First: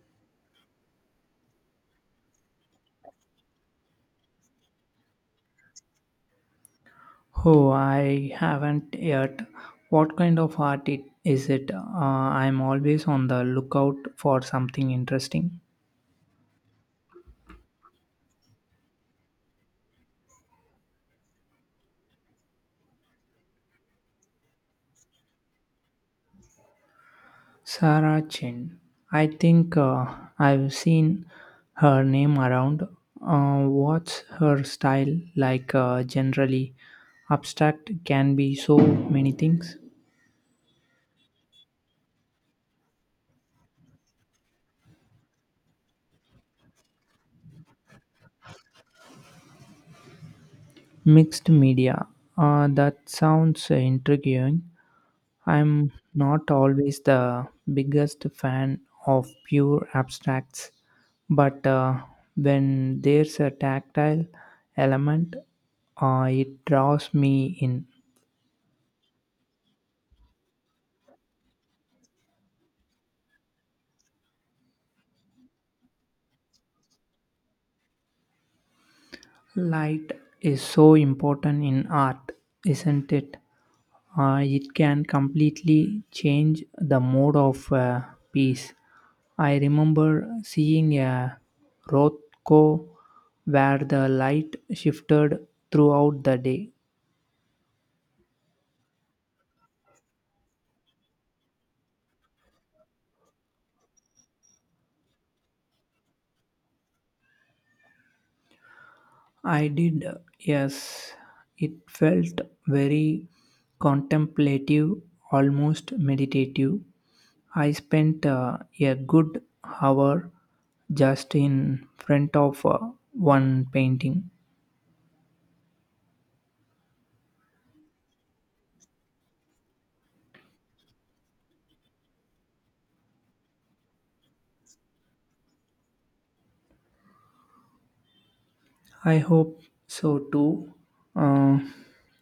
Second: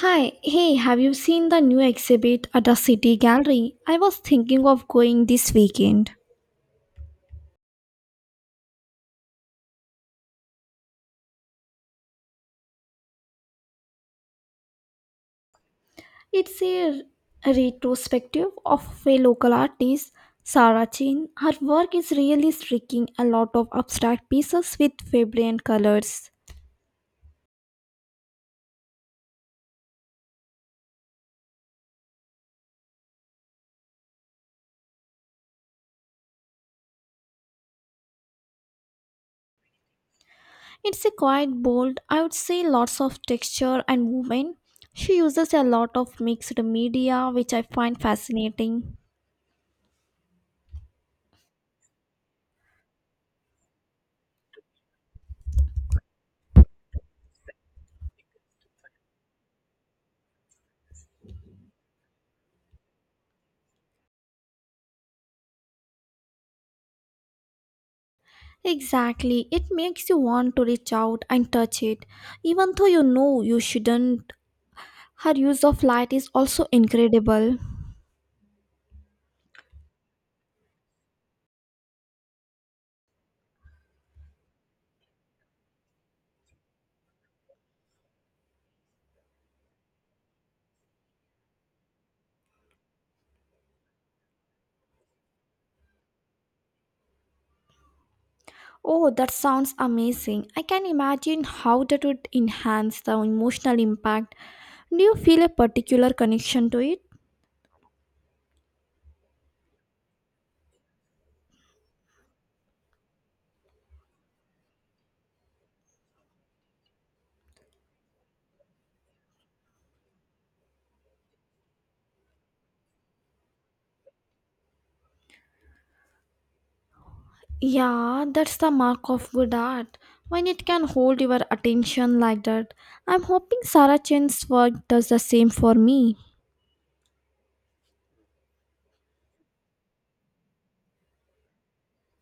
Hi, hey, have you seen the new exhibit at the City Gallery? I was thinking of going this weekend. Oh, I haven't yet. What kind of art is it? I'm always on the lookout for something interesting. It's a retrospective of a local artist, Sarah Chin. Her work is really striking, a lot of abstract pieces with vibrant colors. Sarah Chen. I think I've seen her name around. What's her style like generally? Abstract can be so many things. It's a quite bold, I would say, lots of texture and movement. She uses a lot of mixed media, which I find fascinating. Mixed media. That sounds intriguing. I'm not always the biggest fan of pure abstracts, but when there's a tactile element, it draws me in. Exactly. It makes you want to reach out and touch it, even though you know you shouldn't. Her use of light is also incredible. Light is so important in art, isn't it? It can completely change the mood of a piece. I remember seeing a Rothko where the light shifted throughout the day. Oh, that sounds amazing. I can imagine how that would enhance the emotional impact. Do you feel a particular connection to it? I did, yes, it felt very contemplative, almost meditative. I spent a good hour just in front of one painting. Yeah, that's the mark of good art. When it can hold your attention like that. I'm hoping Sarah Chen's work does the same for me. I hope so too. Uh,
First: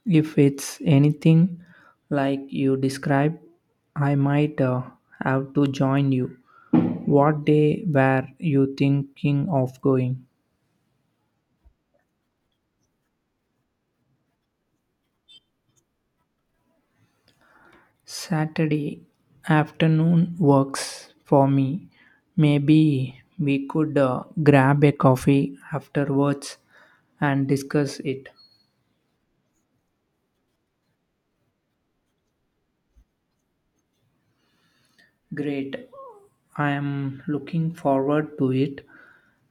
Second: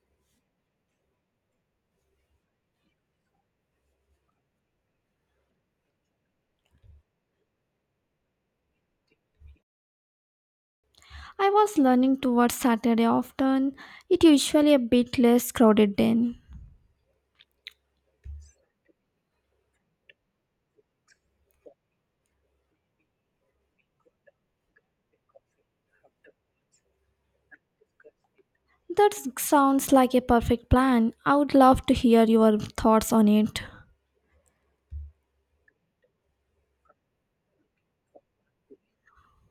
if it's anything like you described, I might have to join you. What day were you thinking of going? I was learning towards Saturday often. It usually a bit less crowded then. Saturday afternoon works for me. Maybe we could grab a coffee afterwards and discuss it. That sounds like a perfect plan. I would love to hear your thoughts on it. Great. I am looking forward to it.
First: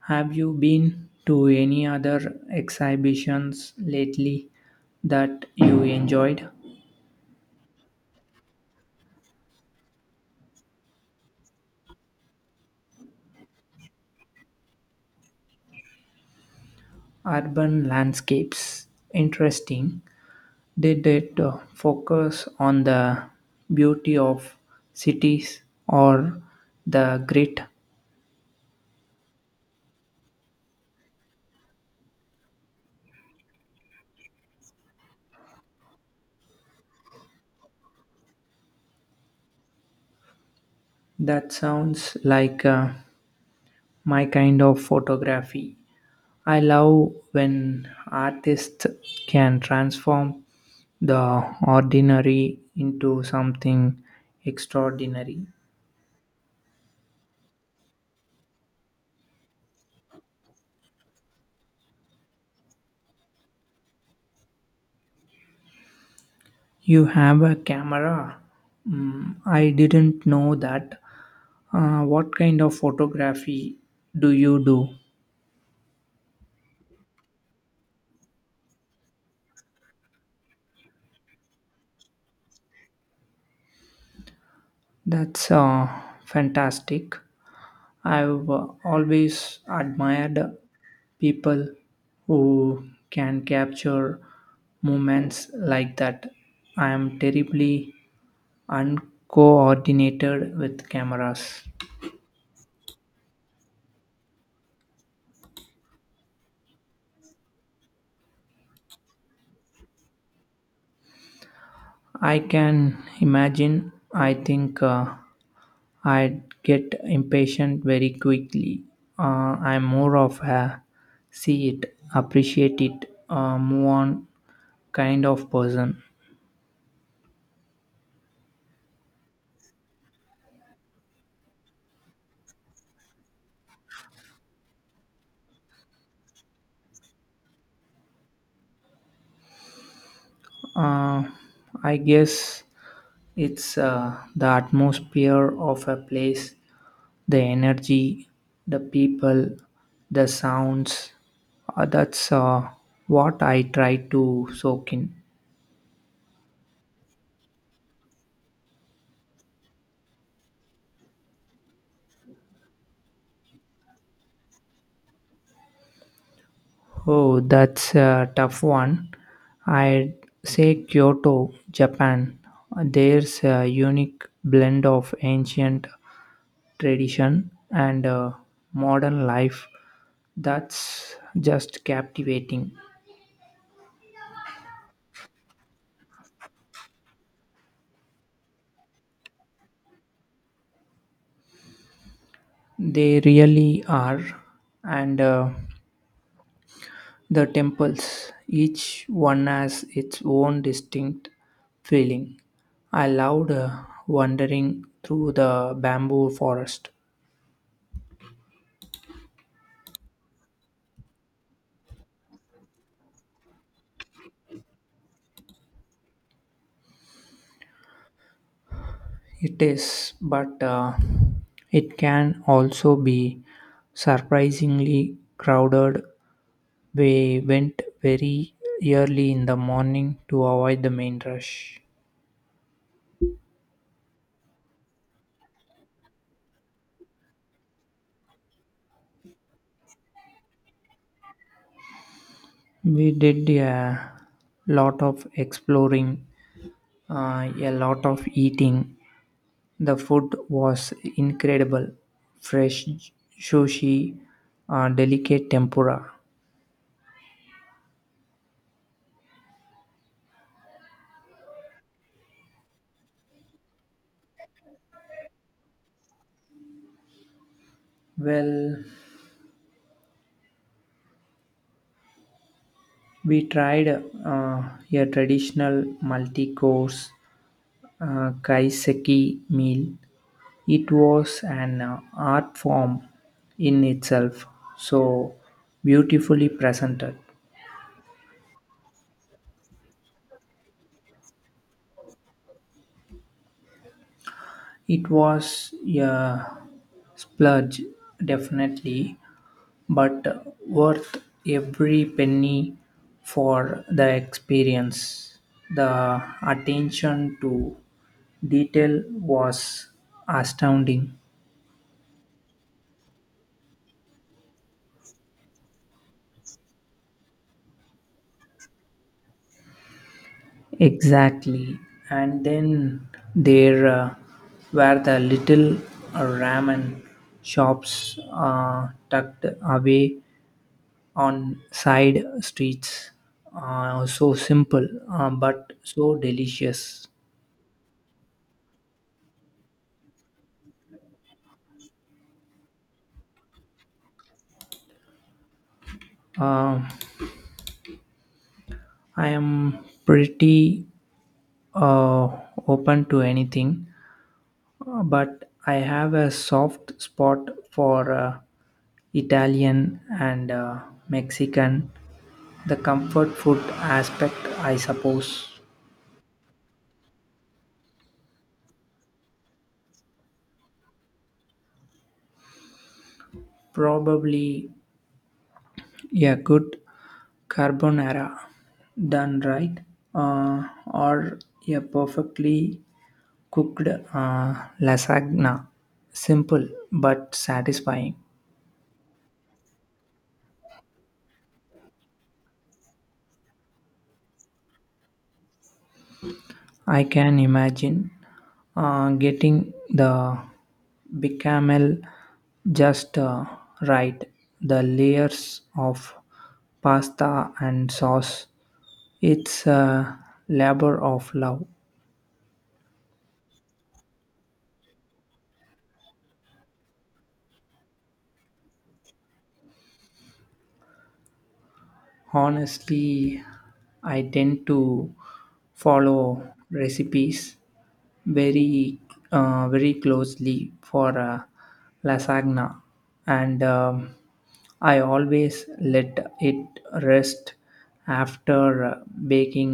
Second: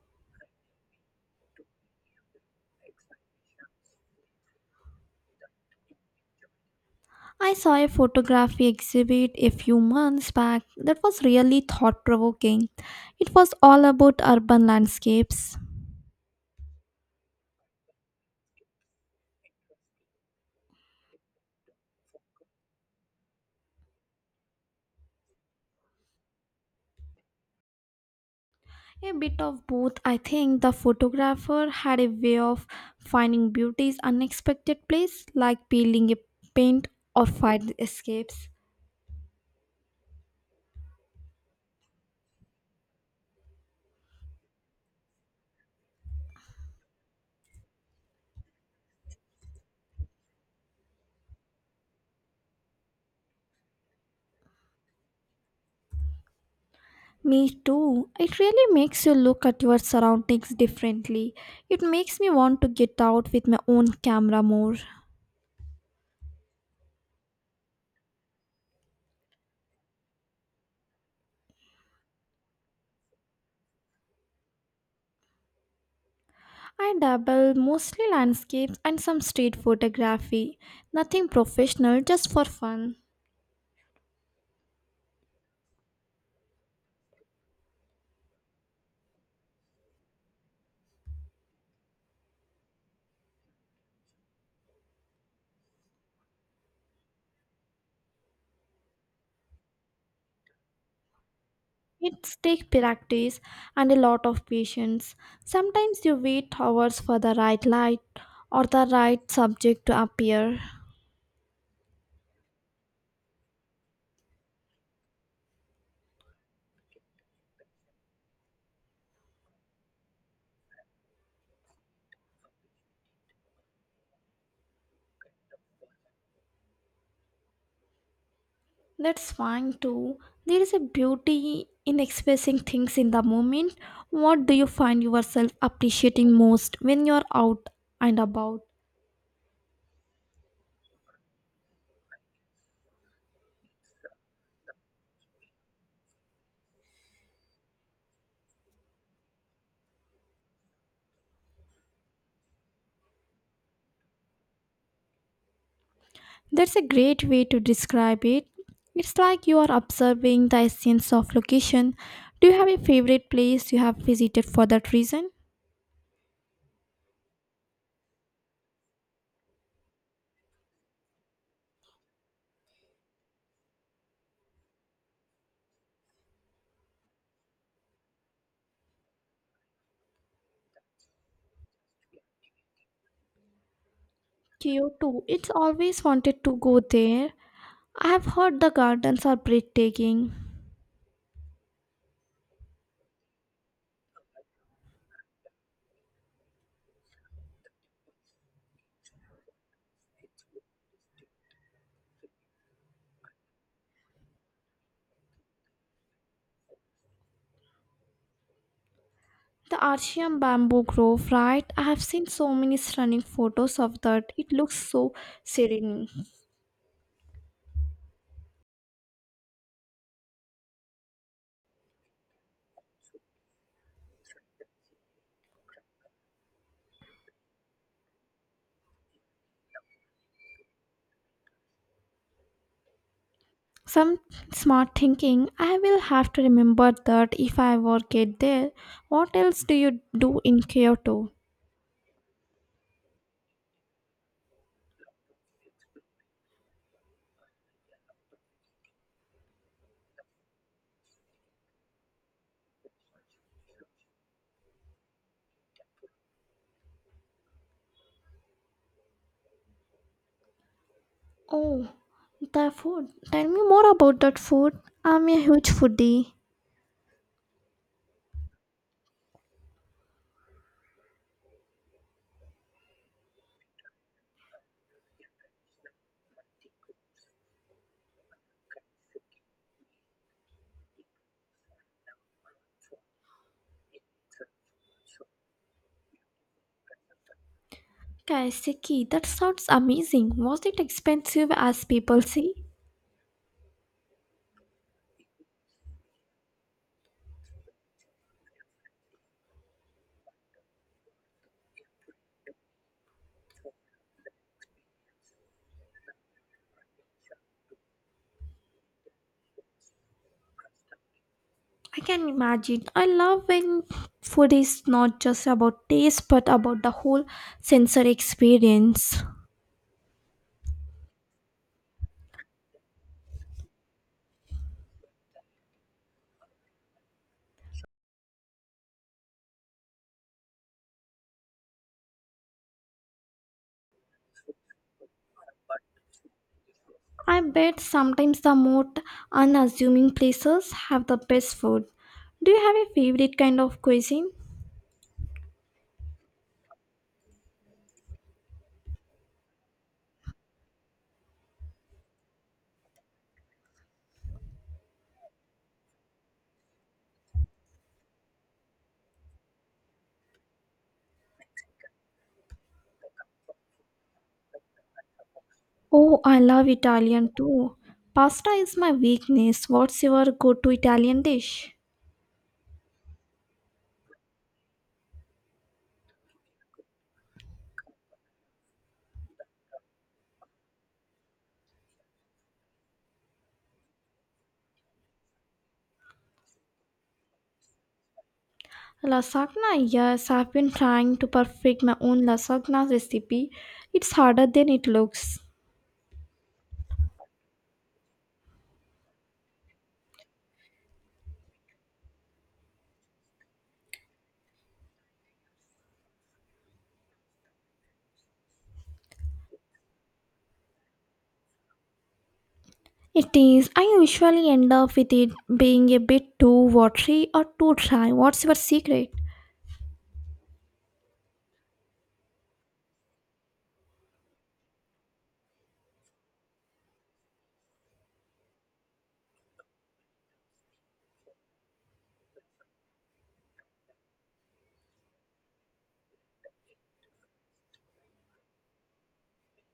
Have you been to any other exhibitions lately that you enjoyed? I saw a photography exhibit a few months back that was really thought provoking. It was all about urban landscapes. Urban landscapes. Interesting. Did it focus on the beauty of cities or the grit? A bit of both. I think the photographer had a way of finding beauty's unexpected place, like peeling a paint or fire escapes. That sounds like my kind of photography. I love when artists can transform the ordinary into something extraordinary. Me too. It really makes you look at your surroundings differently. It makes me want to get out with my own camera more. You have a camera. Mm, I didn't know that. What kind of photography do you do? I dabble, mostly landscapes and some street photography. Nothing professional, just for fun. That's fantastic. I've always admired people who can capture moments like that. I am terribly uncoordinated with cameras. It takes practice and a lot of patience. Sometimes you wait hours for the right light or the right subject to appear. I can imagine. I think I'd get impatient very quickly. I'm more of a see it, appreciate it, move on kind of person. That's fine too. There is a beauty in expressing things in the moment. What do you find yourself appreciating most when you're out and about? Uh, I guess it's the atmosphere of a place, the energy, the people, the sounds. That's what I try to soak in. That's a great way to describe it. It's like you are observing the essence of location. Do you have a favorite place you have visited for that reason? Oh, that's a tough one. I'd say Kyoto, Japan. There's a unique blend of ancient tradition and modern life that's just captivating. Kyoto. It's always wanted to go there. I have heard the gardens are breathtaking. They really are. And the temples, each one has its own distinct feeling. I loved wandering through the bamboo forest. The Archean bamboo grove, right? I have seen so many stunning photos of that. It looks so serene. It is, but it can also be surprisingly crowded. We went very early in the morning to avoid the main rush. Some smart thinking. I will have to remember that if I ever get there. What else do you do in Kyoto? We did a lot of exploring, a lot of eating. The food was incredible, fresh sushi, delicate tempura. Oh, the food. Tell me more about that food. I'm a huge foodie. Well, we tried a traditional multi course kaiseki meal. It was an art form in itself, so beautifully presented. Kaiseki, that sounds amazing. Was it expensive as people say? It was a splurge, definitely, but worth every penny for the experience. The attention to detail was astounding. I can imagine. I love when food is not just about taste but about the whole sensory experience. Exactly. And then there were the little ramen shops tucked away on side streets. So simple, but so delicious. I bet sometimes the most unassuming places have the best food. Do you have a favorite kind of cuisine? Um I am pretty uh, open to anything, but I have a soft spot for Italian and Mexican, the comfort food aspect, I suppose. Oh, I love Italian too. Pasta is my weakness. What's your go to Italian dish? Probably a good carbonara done right, uh, or a perfectly cooked uh, lasagna. Simple but satisfying. Lasagna, yes, I've been trying to perfect my own lasagna recipe. It's harder than it looks. I can imagine getting the bechamel just right. The layers of pasta and sauce. It's a labor of love. It is. I usually end up with it being a bit too watery or too dry. What's your secret? Honestly, I tend to follow recipes very very closely for lasagna, and I always let it rest after baking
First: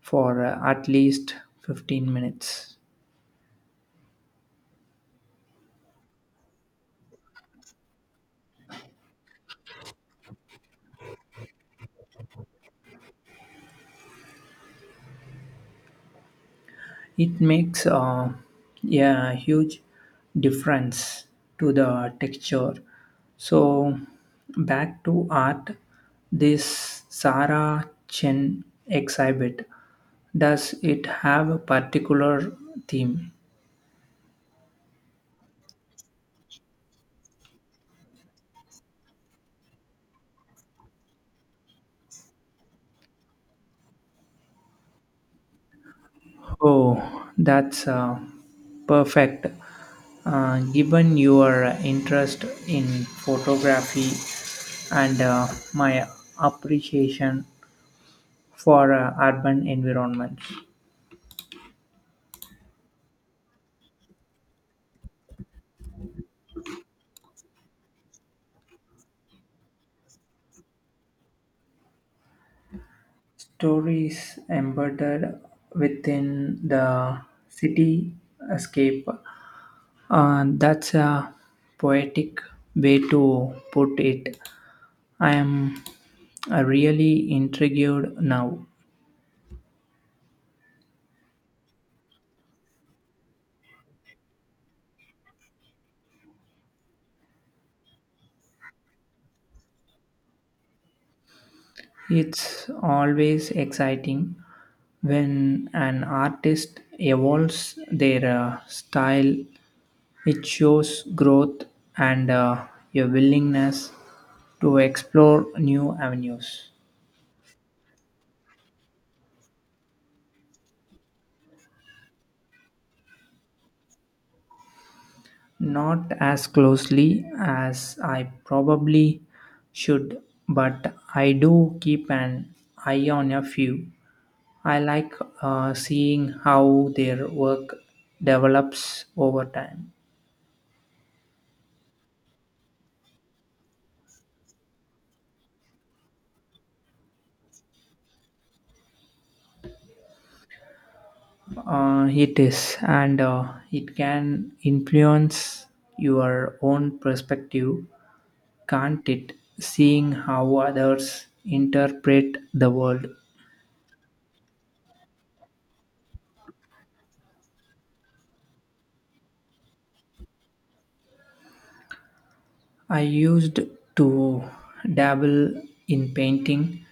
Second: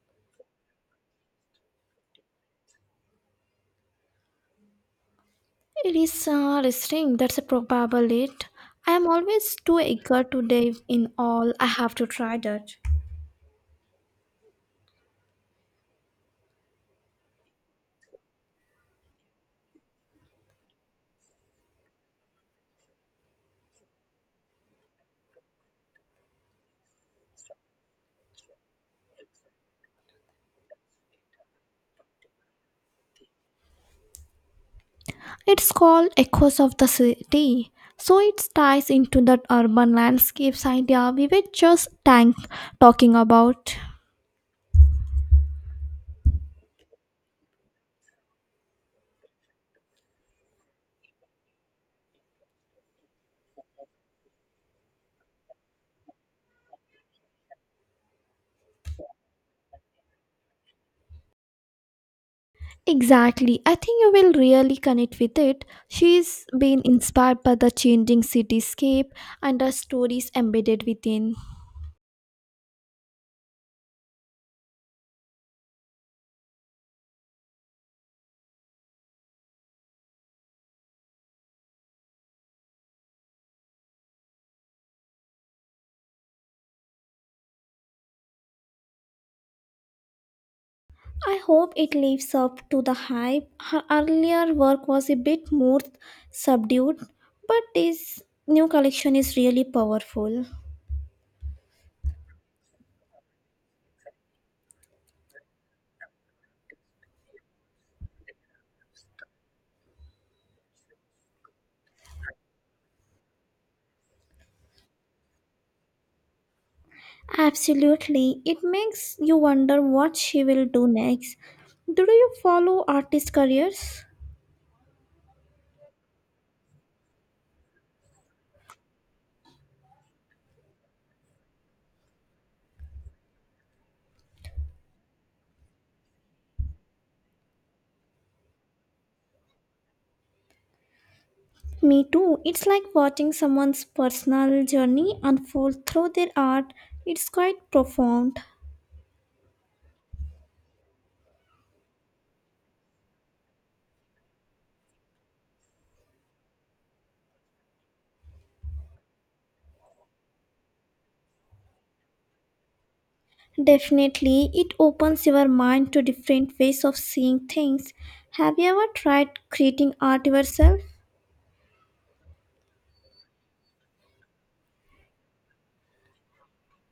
for at least 15 minutes. It is restraint. That's a probable it. I am always too eager to dive in all. I have to try that. It makes a huge difference to the texture. So, back to art, this Sarah Chen exhibit, does it have a particular theme? It's called Echoes of the City. So it ties into that urban landscapes idea we were just tank talking about. Oh, that's perfect. Given your interest in photography and my appreciation for urban environments, Exactly. I think you will really connect with it. She's been inspired by the changing cityscape and the stories embedded within. stories embedded within the cityscape. That's a poetic way to put it. I am really intrigued now. I hope it lives up to the hype. Her earlier work was a bit more subdued, but this new collection is really powerful. It's always exciting when an artist evolves their style. It shows growth and a willingness to explore new avenues. Absolutely. It makes you wonder what she will do next. Do you follow artist careers? Not as closely as I probably should, but I do keep an eye on a few. I like seeing how their work develops over time. Me too. It's like watching someone's personal journey unfold through their art. It's quite profound. It is, and it can influence your own perspective, can't it? Seeing how others interpret the world. Definitely, it opens your mind to different ways of seeing things. Have you ever tried creating art yourself? I used to dabble in painting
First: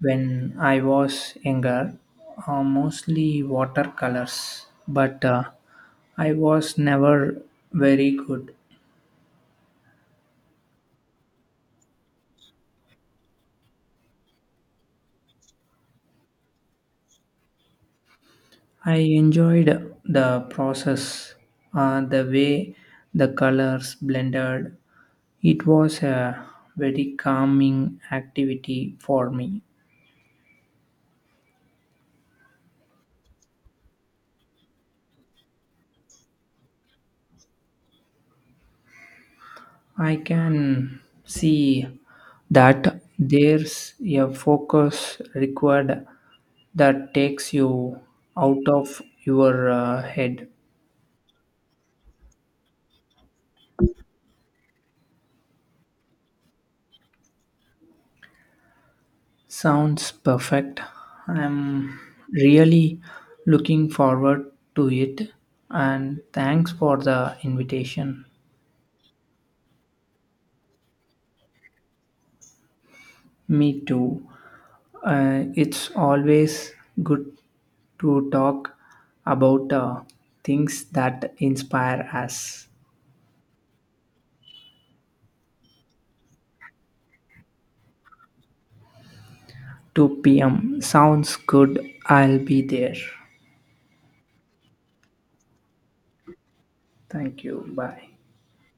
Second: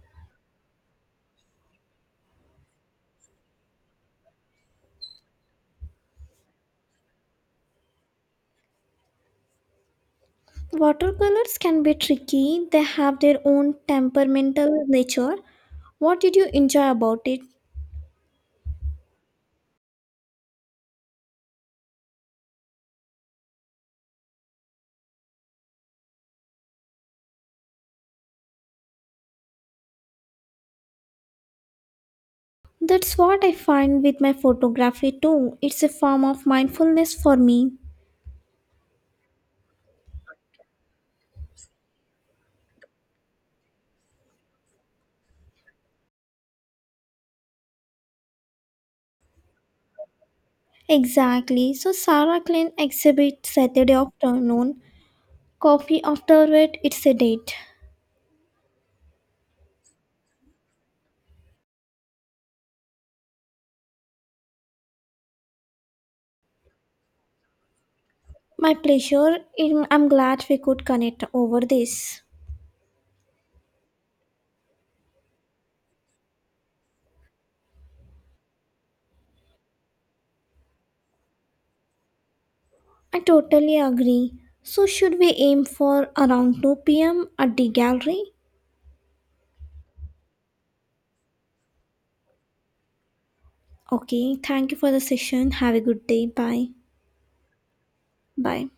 when I was younger, mostly watercolors, but I was never very good. Watercolors can be tricky, they have their own temperamental nature. What did you enjoy about it? I enjoyed the process, the way the colors blended. It was a very calming activity for me. That's what I find with my photography too. It's a form of mindfulness for me. I can see that there's a focus required that takes you out of your head. Exactly. So Sarah Klein exhibit Saturday afternoon. Coffee afterward, it's a date. Sounds perfect. I'm really looking forward to it, and thanks for the invitation. My pleasure. I'm glad we could connect over this. Me too. It's always good to talk about things that inspire us. I totally agree. So should we aim for around 2 p.m. at the gallery? 2 p.m. Sounds good. I'll be there. Okay, thank you for the session. Have a good day. Bye. Thank you. Bye. Bye.